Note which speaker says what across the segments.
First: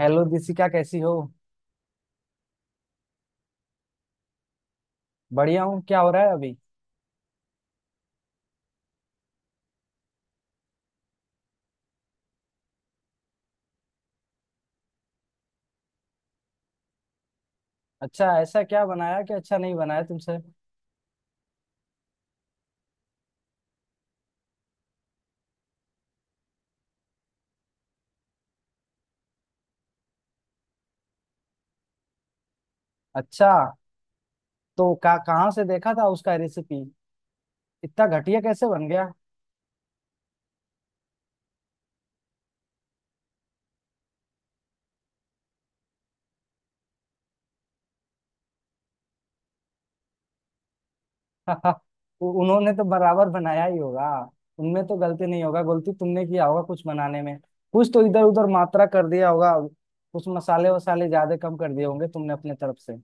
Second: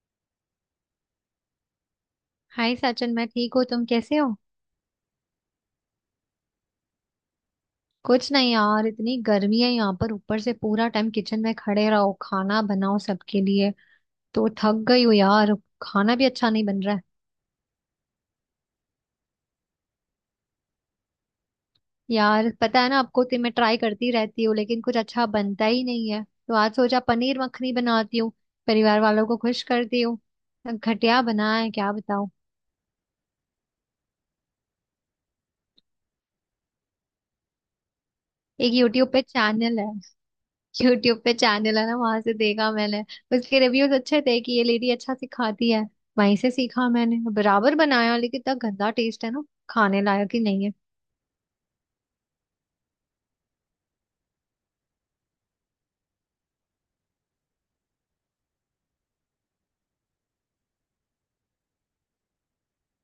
Speaker 1: Hello Dishika, कैसी हो।
Speaker 2: Hi Sachin. मैं ठीक हूँ, तुम कैसे हो?
Speaker 1: बढ़िया हूँ, क्या हो रहा है अभी।
Speaker 2: कुछ नहीं यार, इतनी गर्मी है यहाँ पर, ऊपर से पूरा टाइम किचन में खड़े रहो, खाना बनाओ सबके लिए, तो थक गई हूँ यार। खाना भी अच्छा नहीं बन रहा है।
Speaker 1: अच्छा, ऐसा क्या बनाया कि अच्छा नहीं बनाया तुमसे।
Speaker 2: यार पता है ना आपको, तो मैं ट्राई करती रहती हूँ, लेकिन कुछ अच्छा बनता ही नहीं है, तो आज सोचा पनीर मखनी बनाती हूँ, परिवार वालों को खुश करती हूँ। घटिया बना है, क्या बताऊँ।
Speaker 1: अच्छा, तो का कहाँ से देखा था उसका रेसिपी। इतना घटिया कैसे
Speaker 2: एक
Speaker 1: बन
Speaker 2: यूट्यूब
Speaker 1: गया।
Speaker 2: पे चैनल है। यूट्यूब पे चैनल है ना, वहां से देखा मैंने। उसके रिव्यूज अच्छे थे कि ये लेडी अच्छा सिखाती है। वहीं से सीखा मैंने, बराबर बनाया, लेकिन इतना गंदा टेस्ट है ना, खाने लायक ही नहीं है।
Speaker 1: उन्होंने तो बराबर बनाया ही होगा। उनमें तो गलती नहीं होगा, गलती तुमने किया होगा कुछ बनाने में। कुछ तो इधर उधर मात्रा कर दिया होगा। कुछ मसाले वसाले ज्यादा कम कर दिए होंगे तुमने अपने तरफ से।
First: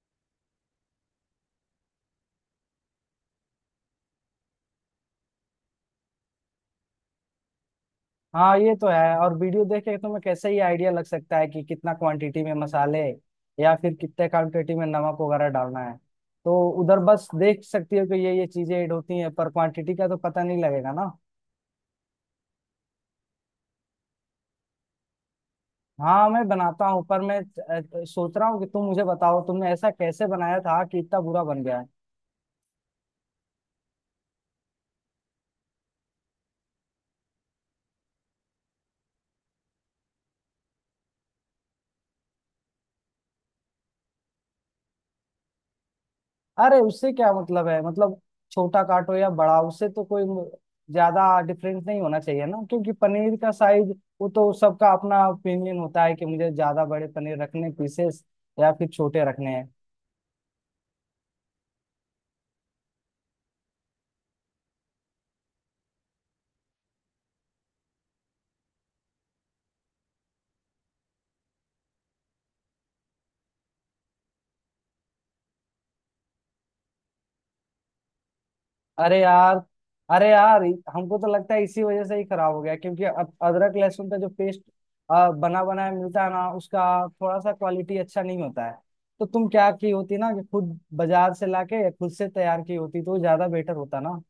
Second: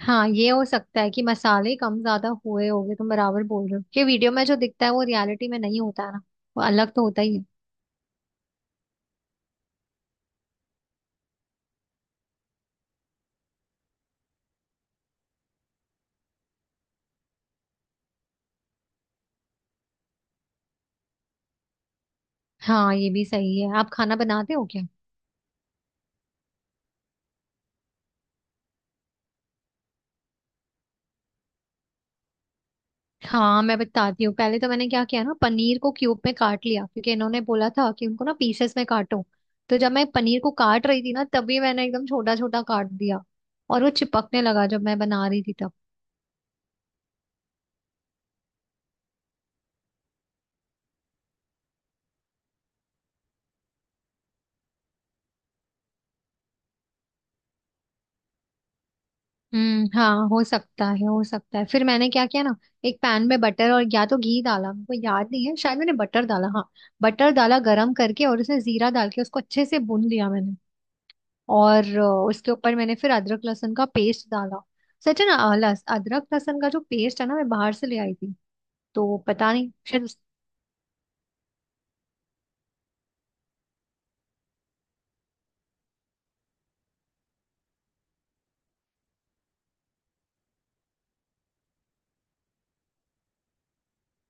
Speaker 2: हाँ, ये हो सकता है कि मसाले कम ज्यादा हुए होंगे, तुम बराबर बोल रहे हो, ये वीडियो में जो दिखता है वो रियलिटी में नहीं होता है ना, वो अलग तो होता ही है।
Speaker 1: हाँ, ये तो है। और वीडियो देख के तुम्हें कैसे ही आइडिया लग सकता है कि कितना क्वांटिटी में मसाले या फिर कितने क्वांटिटी में नमक वगैरह डालना है। तो उधर बस देख सकती हो कि ये चीजें ऐड होती हैं, पर क्वांटिटी का तो पता नहीं लगेगा ना।
Speaker 2: हाँ ये भी सही है। आप खाना बनाते हो क्या?
Speaker 1: हाँ, मैं बनाता हूँ, पर मैं सोच रहा हूँ कि तुम मुझे बताओ तुमने ऐसा कैसे बनाया था कि इतना बुरा बन गया है।
Speaker 2: हाँ मैं बताती हूँ। पहले तो मैंने क्या किया ना, पनीर को क्यूब में काट लिया क्योंकि इन्होंने बोला था कि उनको ना पीसेस में काटो। तो जब मैं पनीर को काट रही थी ना, तभी मैंने एकदम छोटा छोटा काट दिया, और वो चिपकने लगा जब मैं बना रही थी तब।
Speaker 1: अरे, उससे क्या मतलब है, मतलब छोटा काटो या बड़ा, उससे तो कोई ज्यादा डिफरेंस नहीं होना चाहिए ना, क्योंकि पनीर का साइज वो तो सबका अपना ओपिनियन होता है कि मुझे ज्यादा बड़े पनीर रखने पीसेस या फिर छोटे रखने हैं।
Speaker 2: हम्म, हाँ, हो सकता है, हो सकता है। फिर मैंने क्या किया ना, एक पैन में बटर और या तो घी डाला, मेरे को याद नहीं है, शायद मैंने बटर डाला हाँ। बटर डाला गरम करके, और उसमें जीरा डाल के उसको अच्छे से भून लिया मैंने। और उसके ऊपर मैंने फिर अदरक लहसुन का पेस्ट डाला। सच है ना, अदरक लहसुन का जो पेस्ट है ना, मैं बाहर से ले आई थी, तो
Speaker 1: अरे
Speaker 2: पता
Speaker 1: यार,
Speaker 2: नहीं शायद।
Speaker 1: अरे यार, हमको तो लगता है इसी वजह से ही खराब हो गया, क्योंकि अदरक लहसुन का जो पेस्ट बना बनाया मिलता है ना, उसका थोड़ा सा क्वालिटी अच्छा नहीं होता है। तो तुम क्या की होती ना कि खुद बाजार से लाके या खुद से तैयार की होती तो ज्यादा बेटर होता ना।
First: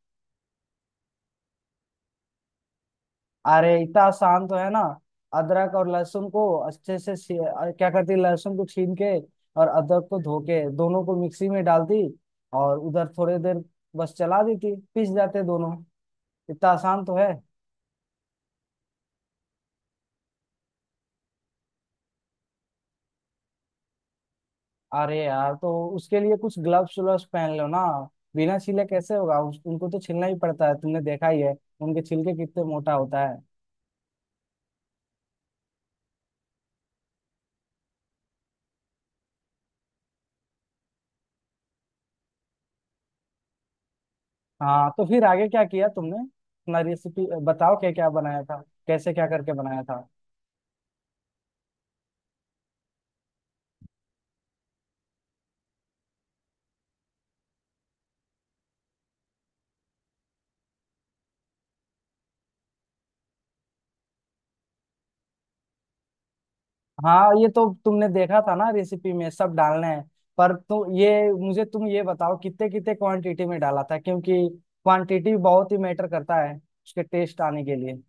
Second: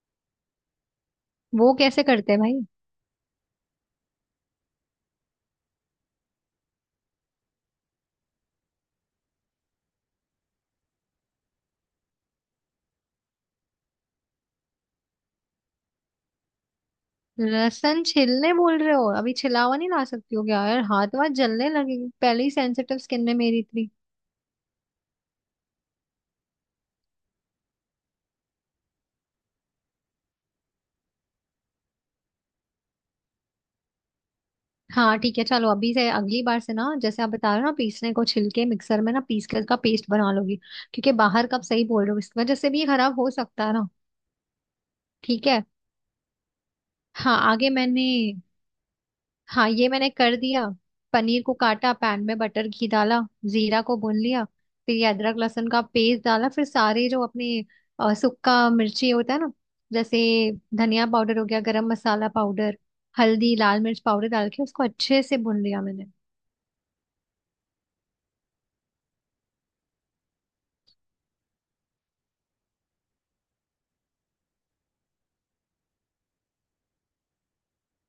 Speaker 2: वो कैसे करते हैं भाई?
Speaker 1: अरे, इतना आसान तो है ना। अदरक और लहसुन को अच्छे से क्या करती, लहसुन को छील के और अदरक को धो के दोनों को मिक्सी में डालती और उधर थोड़ी देर बस चला देती, पिस जाते दोनों। इतना आसान तो है।
Speaker 2: लहसुन छिलने बोल रहे हो? अभी छिला हुआ नहीं ला सकती हो क्या यार? हाथ वाथ जलने लगेंगे, पहले ही सेंसिटिव स्किन में मेरी इतनी।
Speaker 1: अरे यार, तो उसके लिए कुछ ग्लव्स व्लव्स पहन लो ना। बिना छीले कैसे होगा, उनको तो छीलना ही पड़ता है, तुमने देखा ही है उनके छिलके कितने मोटा होता है।
Speaker 2: हाँ ठीक है, चलो अभी से अगली बार से ना, जैसे आप बता रहे हो ना, पीसने को छिलके मिक्सर में ना पीस कर का पेस्ट बना लोगी, क्योंकि बाहर का आप सही बोल रहे हो, इस वजह से भी ये खराब हो सकता है ना।
Speaker 1: हाँ, तो फिर
Speaker 2: ठीक
Speaker 1: आगे
Speaker 2: है।
Speaker 1: क्या किया तुमने, अपना रेसिपी
Speaker 2: हाँ आगे
Speaker 1: बताओ क्या
Speaker 2: मैंने,
Speaker 1: क्या बनाया था। कैसे क्या करके
Speaker 2: हाँ
Speaker 1: बनाया
Speaker 2: ये
Speaker 1: था।
Speaker 2: मैंने कर दिया, पनीर को काटा, पैन में बटर घी डाला, जीरा को भून लिया, फिर ये अदरक लहसुन का पेस्ट डाला, फिर सारे जो अपने सुक्का मिर्ची होता है ना, जैसे धनिया पाउडर हो गया, गरम मसाला पाउडर, हल्दी, लाल मिर्च पाउडर डाल के उसको अच्छे से भून लिया मैंने।
Speaker 1: हाँ, ये तो तुमने देखा था ना रेसिपी में सब डालना है, पर तुम ये बताओ कितने कितने क्वांटिटी में डाला था, क्योंकि क्वांटिटी बहुत ही मैटर करता है उसके टेस्ट आने के लिए।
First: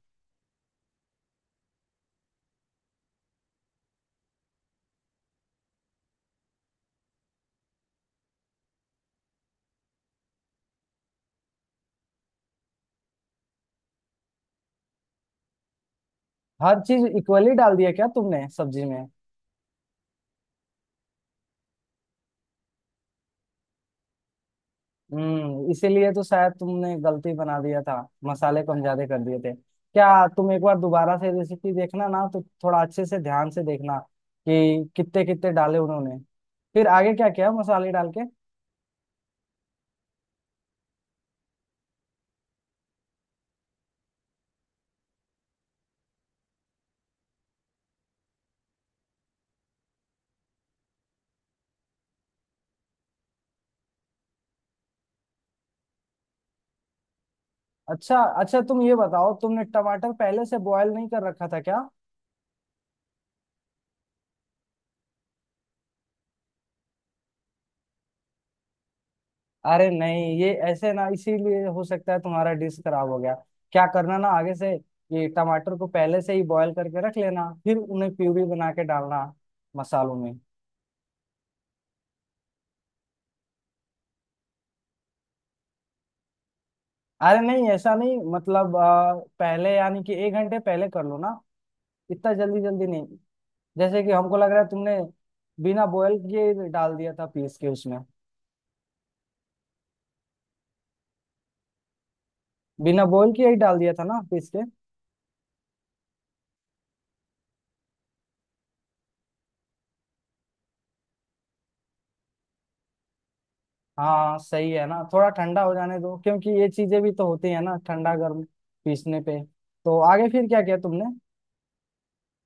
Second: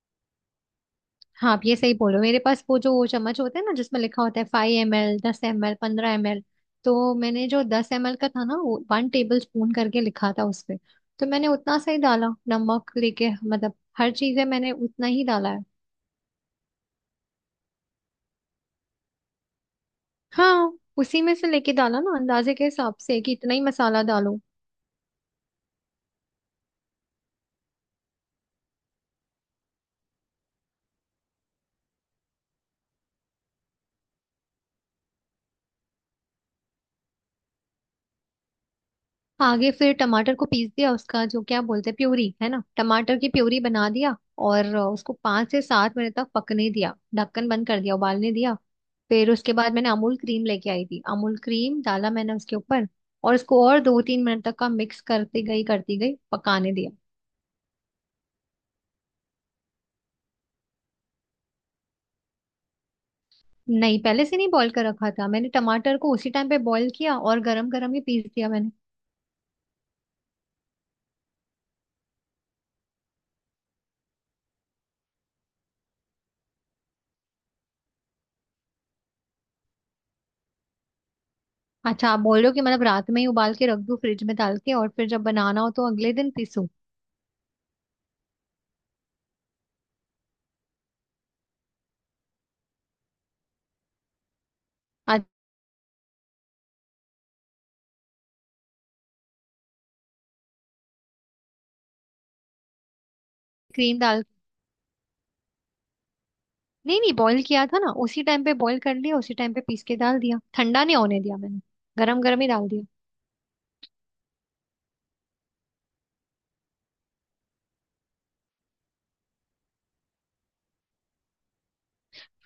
Speaker 2: हाँ, आप ये सही बोल रहे हो। मेरे पास वो जो वो चम्मच होते हैं ना, जिसमें लिखा होता है 5 ml 10 ml 15 ml, तो मैंने जो 10 ml का था ना, वो 1 टेबल स्पून करके लिखा था उस पे, तो मैंने उतना सही डाला। नमक लेके मतलब हर चीज़ है मैंने उतना ही डाला है।
Speaker 1: हर चीज इक्वली डाल दिया क्या तुमने सब्जी में।
Speaker 2: हाँ उसी में से लेके डाला ना, अंदाजे के हिसाब से कि इतना ही मसाला डालो।
Speaker 1: हम्म, इसीलिए तो शायद तुमने गलती बना दिया था, मसाले कम ज्यादा कर दिए थे क्या। तुम एक बार दोबारा से रेसिपी देखना ना, तो थोड़ा अच्छे से ध्यान से देखना कि कितने कितने डाले उन्होंने। फिर आगे क्या किया मसाले डाल के।
Speaker 2: आगे फिर टमाटर को पीस दिया, उसका जो क्या बोलते हैं, प्यूरी है ना, टमाटर की प्यूरी बना दिया, और उसको 5 से 7 मिनट तक पकने दिया, ढक्कन बंद कर दिया, उबालने दिया। फिर उसके बाद मैंने अमूल क्रीम लेके आई थी, अमूल क्रीम डाला मैंने उसके ऊपर, और उसको और 2-3 मिनट तक का मिक्स करती गई करती गई, पकाने दिया।
Speaker 1: अच्छा अच्छा, तुम ये बताओ तुमने टमाटर पहले से बॉयल नहीं कर रखा था क्या।
Speaker 2: नहीं, पहले से नहीं बॉईल कर रखा था मैंने, टमाटर को उसी टाइम पे बॉईल किया और गरम गरम ही पीस दिया मैंने।
Speaker 1: अरे नहीं, ये ऐसे ना, इसीलिए हो सकता है तुम्हारा डिश खराब हो गया। क्या करना ना आगे से, ये टमाटर को पहले से ही बॉयल करके रख लेना, फिर उन्हें प्यूरी बना के डालना मसालों में।
Speaker 2: अच्छा, आप बोल रहे हो कि मतलब रात में ही उबाल के रख दूं फ्रिज में डाल के, और फिर जब बनाना हो तो अगले दिन पीसूं?
Speaker 1: अरे नहीं, ऐसा नहीं, मतलब पहले यानी कि 1 घंटे पहले कर लो ना, इतना जल्दी जल्दी नहीं। जैसे कि हमको लग रहा है तुमने
Speaker 2: आज।
Speaker 1: बिना बॉयल किए ही डाल दिया था पीस के उसमें। बिना बॉयल किए ही डाल दिया
Speaker 2: क्रीम
Speaker 1: था ना
Speaker 2: डाल।
Speaker 1: पीस के।
Speaker 2: नहीं नहीं, बॉईल किया था ना, उसी टाइम पे बॉईल कर लिया, उसी टाइम पे पीस के डाल दिया, ठंडा नहीं होने दिया मैंने, गरम गरम ही डाल दिया।
Speaker 1: हाँ, सही है ना, थोड़ा ठंडा हो जाने दो, क्योंकि ये चीजें भी तो होती है ना ठंडा गर्म पीसने पे। तो आगे फिर क्या किया तुमने।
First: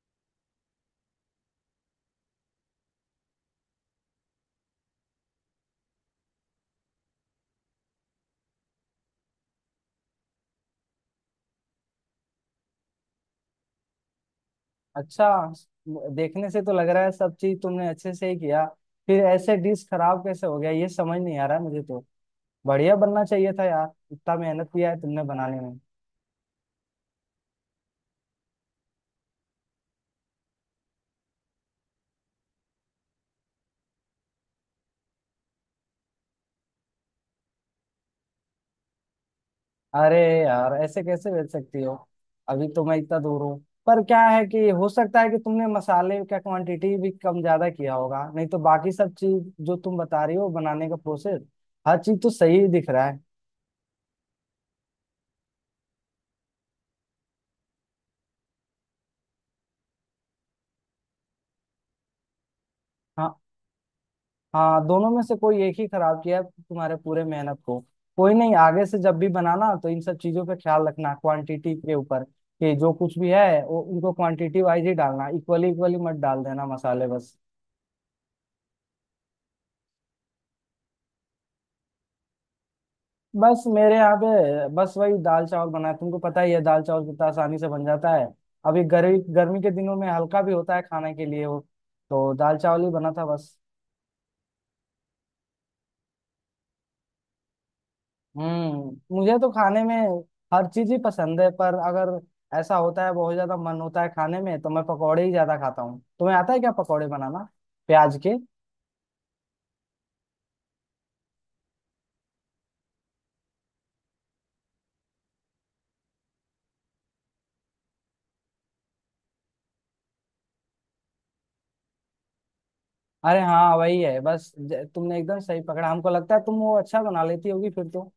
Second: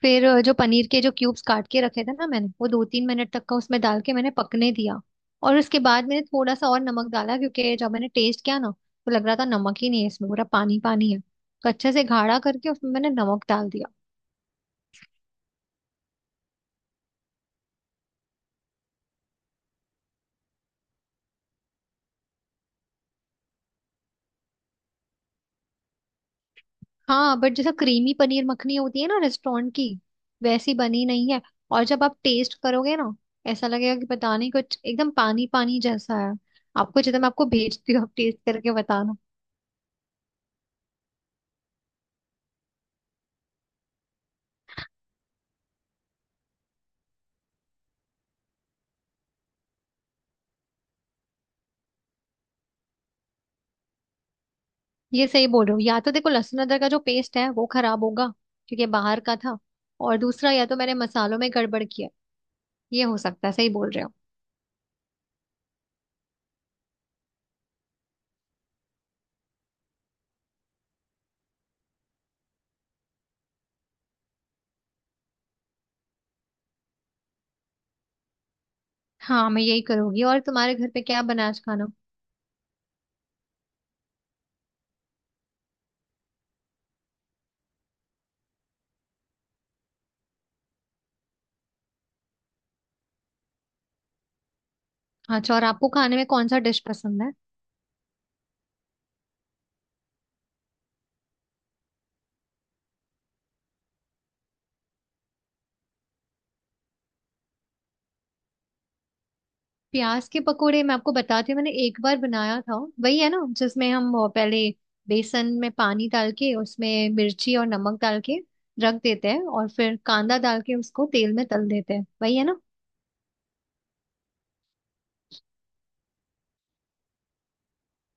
Speaker 2: फिर जो पनीर के जो क्यूब्स काट के रखे थे ना मैंने, वो 2-3 मिनट तक का उसमें डाल के मैंने पकने दिया, और उसके बाद मैंने थोड़ा सा और नमक डाला, क्योंकि जब मैंने टेस्ट किया ना तो लग रहा था नमक ही नहीं है, इसमें पूरा पानी पानी है, तो अच्छे से गाढ़ा करके उसमें मैंने नमक डाल दिया।
Speaker 1: अच्छा, देखने से तो लग रहा है सब चीज तुमने अच्छे से ही किया। फिर ऐसे डिश खराब कैसे हो गया, ये समझ नहीं आ रहा है मुझे तो। बढ़िया बनना चाहिए था यार, इतना मेहनत किया है तुमने बनाने में।
Speaker 2: हाँ बट जैसा क्रीमी पनीर मखनी होती है ना रेस्टोरेंट की, वैसी बनी नहीं है, और जब आप टेस्ट करोगे ना, ऐसा लगेगा कि पता नहीं कुछ एकदम पानी पानी जैसा है। आपको जितना मैं आपको भेजती हूँ, आप टेस्ट करके बताना।
Speaker 1: अरे यार, ऐसे कैसे बेच सकती हो, अभी तो मैं इतना दूर हूँ। पर क्या है कि हो सकता है कि तुमने मसाले का क्वांटिटी भी कम ज्यादा किया होगा, नहीं तो बाकी सब चीज जो तुम बता रही हो बनाने का प्रोसेस, हर चीज तो सही ही दिख रहा है।
Speaker 2: ये सही बोल रहे हो, या तो देखो लहसुन अदरक का जो पेस्ट है वो खराब होगा, क्योंकि ये बाहर का था, और दूसरा या तो मैंने मसालों में गड़बड़ किया, ये हो
Speaker 1: हाँ,
Speaker 2: सकता है, सही बोल रहे हो।
Speaker 1: हाँ, दोनों में से कोई एक ही खराब किया है तुम्हारे पूरे मेहनत को। कोई नहीं, आगे से जब भी बनाना तो इन सब चीजों पे ख्याल रखना क्वांटिटी के ऊपर, कि जो कुछ भी है वो उनको क्वांटिटी वाइज ही डालना, इक्वली इक्वली मत डाल देना मसाले बस।
Speaker 2: हाँ मैं यही करूंगी। और तुम्हारे घर पे क्या बना आज खाना?
Speaker 1: बस मेरे यहाँ पे बस वही दाल चावल बना है, तुमको पता ही है दाल चावल कितना आसानी से बन जाता है। अभी गर्मी गर्मी के दिनों में हल्का भी होता है खाने के लिए वो, तो दाल चावल ही बना था बस।
Speaker 2: अच्छा, और आपको खाने में कौन सा डिश पसंद है?
Speaker 1: हम्म, मुझे तो खाने में हर चीज ही पसंद है, पर अगर ऐसा होता है बहुत ज्यादा मन होता है खाने में, तो मैं पकौड़े ही ज्यादा खाता हूँ। तुम्हें आता है क्या पकौड़े बनाना, प्याज के।
Speaker 2: प्याज के पकोड़े, मैं आपको बताती हूँ, मैंने एक बार बनाया था। वही है ना जिसमें हम वो पहले बेसन में पानी डाल के उसमें मिर्ची और नमक डाल के रख देते हैं, और फिर कांदा डाल के उसको तेल में तल देते हैं, वही है ना?
Speaker 1: अरे हाँ, वही है बस, तुमने एकदम सही पकड़ा, हमको लगता है तुम वो अच्छा बना लेती होगी फिर तो।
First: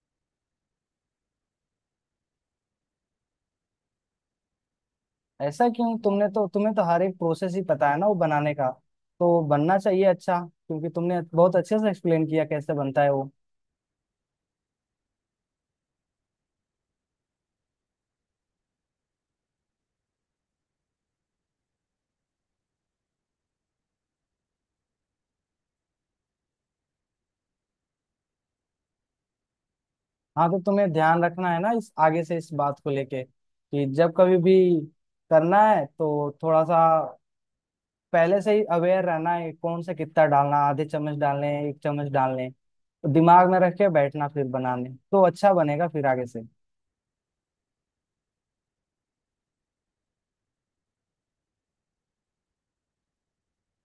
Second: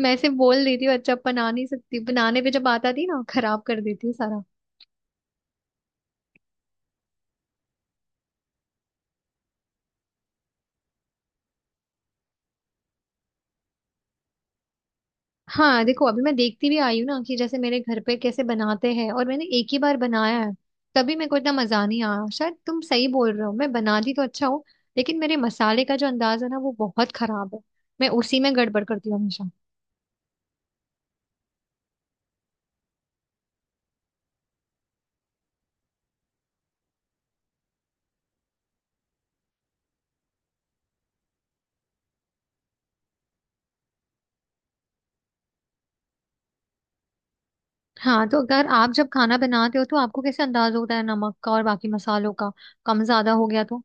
Speaker 2: मैं ऐसे बोल देती हूँ, अच्छा बना नहीं सकती, बनाने पे जब आता थी ना, खराब कर देती हूँ सारा।
Speaker 1: ऐसा क्यों, तुमने तो, तुम्हें तो हर एक प्रोसेस ही पता है ना वो बनाने का, तो बनना चाहिए अच्छा, क्योंकि तुमने बहुत अच्छे से एक्सप्लेन किया कैसे बनता है वो।
Speaker 2: हाँ देखो, अभी मैं देखती भी आई हूँ ना कि जैसे मेरे घर पे कैसे बनाते हैं, और मैंने एक ही बार बनाया है, तभी मेरे को इतना मजा नहीं आया। शायद तुम सही बोल रहे हो, मैं बनाती तो अच्छा हूँ, लेकिन मेरे मसाले का जो अंदाज है ना, वो बहुत खराब है। मैं उसी में गड़बड़ करती हूँ हमेशा।
Speaker 1: हाँ, तो तुम्हें ध्यान रखना है ना इस आगे से इस बात को लेके, कि जब कभी भी करना है तो थोड़ा सा पहले से ही अवेयर रहना है, कौन सा कितना डालना, ½ चम्मच डालने हैं, 1 चम्मच डालने हैं। तो दिमाग में रख के बैठना फिर बनाने, तो अच्छा बनेगा फिर आगे से।
Speaker 2: हाँ, तो अगर आप जब खाना बनाते हो तो आपको कैसे अंदाज होता है नमक का और बाकी मसालों का, कम ज्यादा हो गया तो?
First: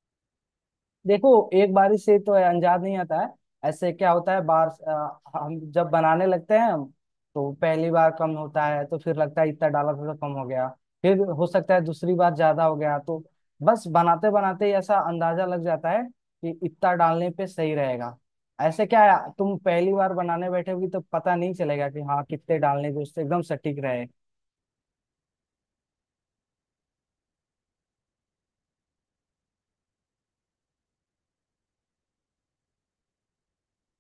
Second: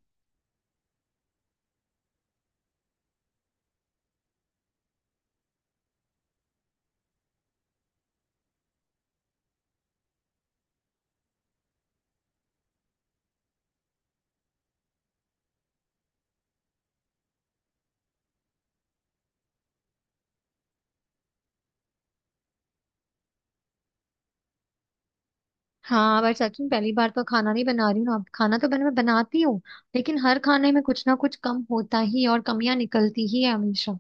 Speaker 1: देखो, एक बारिश से तो अंजाद नहीं आता है। ऐसे क्या होता है, हम जब बनाने लगते हैं हम, तो पहली बार कम होता है तो फिर लगता है इतना डाला था तो कम हो गया। फिर हो सकता है दूसरी बार ज्यादा हो गया, तो बस बनाते बनाते ही ऐसा अंदाजा लग जाता है कि इतना डालने पे सही रहेगा। ऐसे क्या है, तुम पहली बार बनाने बैठोगी तो पता नहीं चलेगा कि हाँ कितने डालने जो उससे एकदम सटीक रहे।
Speaker 2: हाँ, पर सच में पहली बार तो खाना नहीं बना रही हूँ ना, खाना तो बन मैं बनाती हूँ, लेकिन हर खाने में कुछ ना कुछ कम होता ही है और कमियां निकलती ही है हमेशा।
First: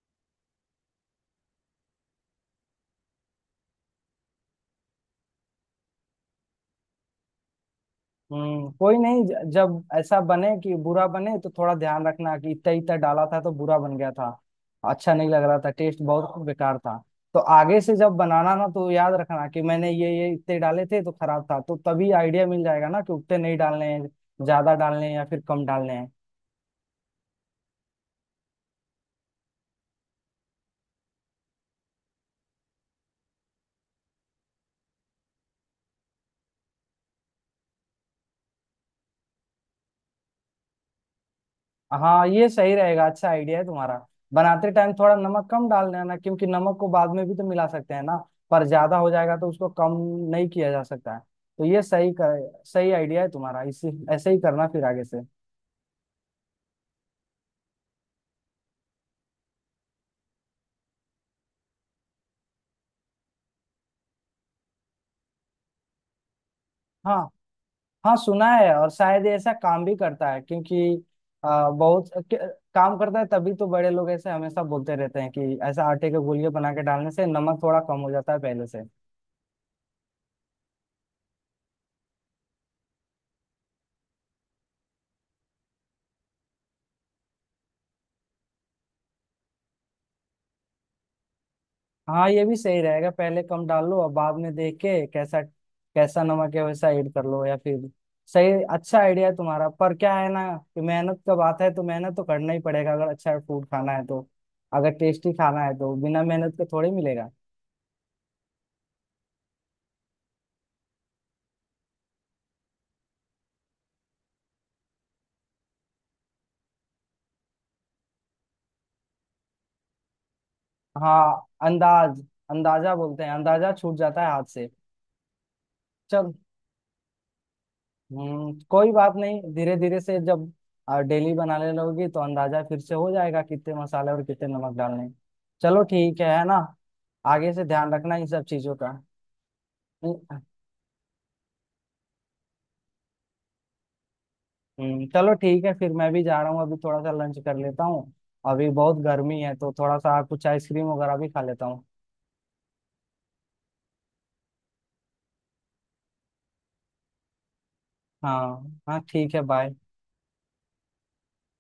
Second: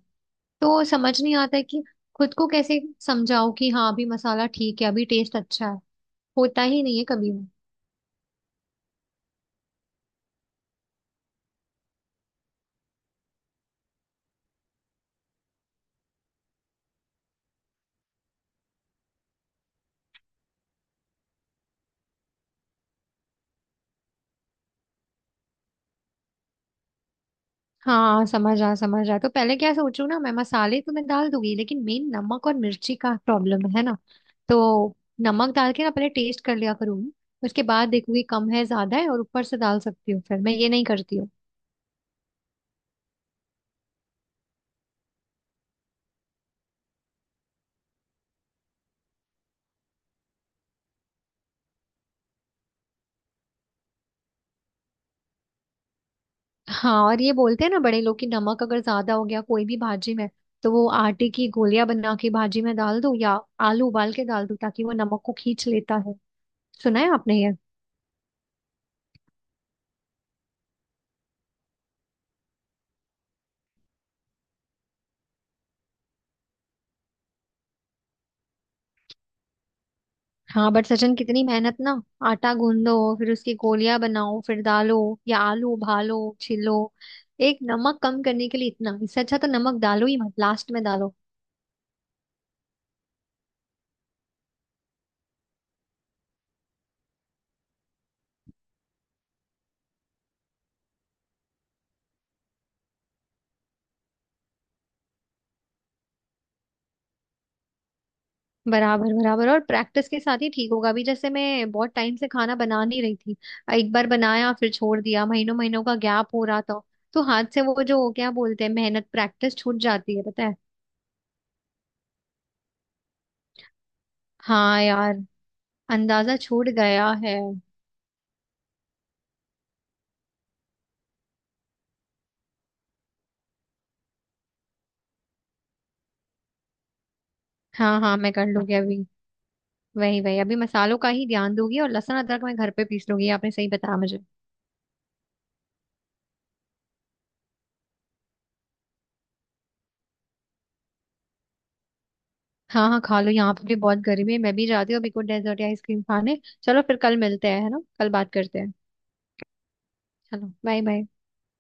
Speaker 2: तो समझ नहीं आता है कि खुद को कैसे समझाओ कि हाँ अभी मसाला ठीक है, अभी टेस्ट अच्छा है। होता ही नहीं है कभी भी।
Speaker 1: हम्म, कोई नहीं, जब ऐसा बने कि बुरा बने तो थोड़ा ध्यान रखना कि इतना इतना डाला था तो बुरा बन गया था, अच्छा नहीं लग रहा था, टेस्ट बहुत बेकार था। तो आगे से जब बनाना ना, तो याद रखना कि मैंने ये इतने डाले थे तो खराब था, तो तभी आइडिया मिल जाएगा ना कि उतने नहीं डालने हैं, ज्यादा डालने हैं या फिर कम डालने हैं।
Speaker 2: हाँ, समझ आ समझ आ। तो पहले क्या सोचू ना, मैं मसाले तो मैं डाल दूंगी, लेकिन मेन नमक और मिर्ची का प्रॉब्लम है ना, तो नमक डाल के ना पहले टेस्ट कर लिया करूंगी, उसके बाद देखूंगी कम है ज्यादा है और ऊपर से डाल सकती हूँ, फिर मैं ये नहीं करती हूँ।
Speaker 1: हाँ, ये सही रहेगा, अच्छा आइडिया है तुम्हारा। बनाते टाइम थोड़ा नमक कम डाल देना, क्योंकि नमक को बाद में भी तो मिला सकते हैं ना, पर ज्यादा हो जाएगा तो उसको कम नहीं किया जा सकता है। तो ये सही आइडिया है तुम्हारा, इसी ऐसे ही करना फिर आगे से।
Speaker 2: हाँ, और ये बोलते हैं ना बड़े लोग कि नमक अगर ज्यादा हो गया कोई भी भाजी में, तो वो आटे की गोलियां बना के भाजी में डाल दो या आलू उबाल के डाल दो, ताकि वो नमक को खींच लेता है। सुना है
Speaker 1: हाँ
Speaker 2: आपने ये?
Speaker 1: हाँ, सुना है, और शायद ये ऐसा काम भी करता है, क्योंकि बहुत काम करता है, तभी तो बड़े लोग ऐसे हमेशा बोलते रहते हैं कि ऐसा आटे के गोलिये बना के डालने से नमक थोड़ा कम हो जाता है पहले से।
Speaker 2: हाँ बट सचिन, कितनी मेहनत ना। आटा गूंदो, फिर उसकी गोलियां बनाओ, फिर डालो, या आलू उबालो छिलो, एक नमक कम करने के लिए इतना, इससे अच्छा तो नमक डालो ही मत, लास्ट में डालो।
Speaker 1: हाँ, ये भी सही रहेगा, पहले कम डाल लो और बाद में देख के कैसा कैसा नमक है वैसा ऐड कर लो, या फिर सही, अच्छा आइडिया है तुम्हारा। पर क्या है ना, कि मेहनत का बात है तो मेहनत तो करना ही पड़ेगा, अगर अच्छा फूड खाना है तो, अगर टेस्टी खाना है तो बिना मेहनत के थोड़ी मिलेगा।
Speaker 2: बराबर बराबर, और प्रैक्टिस के साथ ही ठीक होगा। अभी जैसे मैं बहुत टाइम से खाना बना नहीं रही थी, एक बार बनाया फिर छोड़ दिया, महीनों महीनों का गैप हो रहा था, तो हाथ से वो जो क्या बोलते हैं मेहनत प्रैक्टिस छूट जाती है, पता है।
Speaker 1: हाँ, अंदाज, अंदाजा बोलते हैं, अंदाजा छूट जाता है हाथ से।
Speaker 2: हाँ यार,
Speaker 1: चल,
Speaker 2: अंदाजा छूट गया है।
Speaker 1: हम्म, कोई बात नहीं, धीरे धीरे से जब डेली बनाने लगोगी तो अंदाजा फिर से हो जाएगा कितने मसाले और कितने नमक डालने हैं। चलो ठीक है ना, आगे से ध्यान
Speaker 2: हाँ
Speaker 1: रखना
Speaker 2: हाँ,
Speaker 1: इन
Speaker 2: मैं
Speaker 1: सब
Speaker 2: कर लूंगी
Speaker 1: चीजों का।
Speaker 2: अभी। वही वही, अभी मसालों का ही ध्यान दूंगी, और लहसुन अदरक मैं घर पे पीस लूंगी, ये आपने सही बताया मुझे।
Speaker 1: हम्म, चलो ठीक है, फिर मैं भी जा रहा हूँ अभी, थोड़ा सा लंच कर लेता हूँ। अभी बहुत गर्मी है तो थोड़ा सा कुछ आइसक्रीम वगैरह भी खा लेता हूँ।
Speaker 2: हाँ हाँ, खा लो, यहाँ पे भी बहुत गर्मी है, मैं भी जाती हूँ अभी कुछ डेजर्ट या आइसक्रीम खाने, चलो फिर कल मिलते हैं है ना, कल बात करते हैं।
Speaker 1: हाँ हाँ, ठीक है, बाय।
Speaker 2: चलो बाय बाय।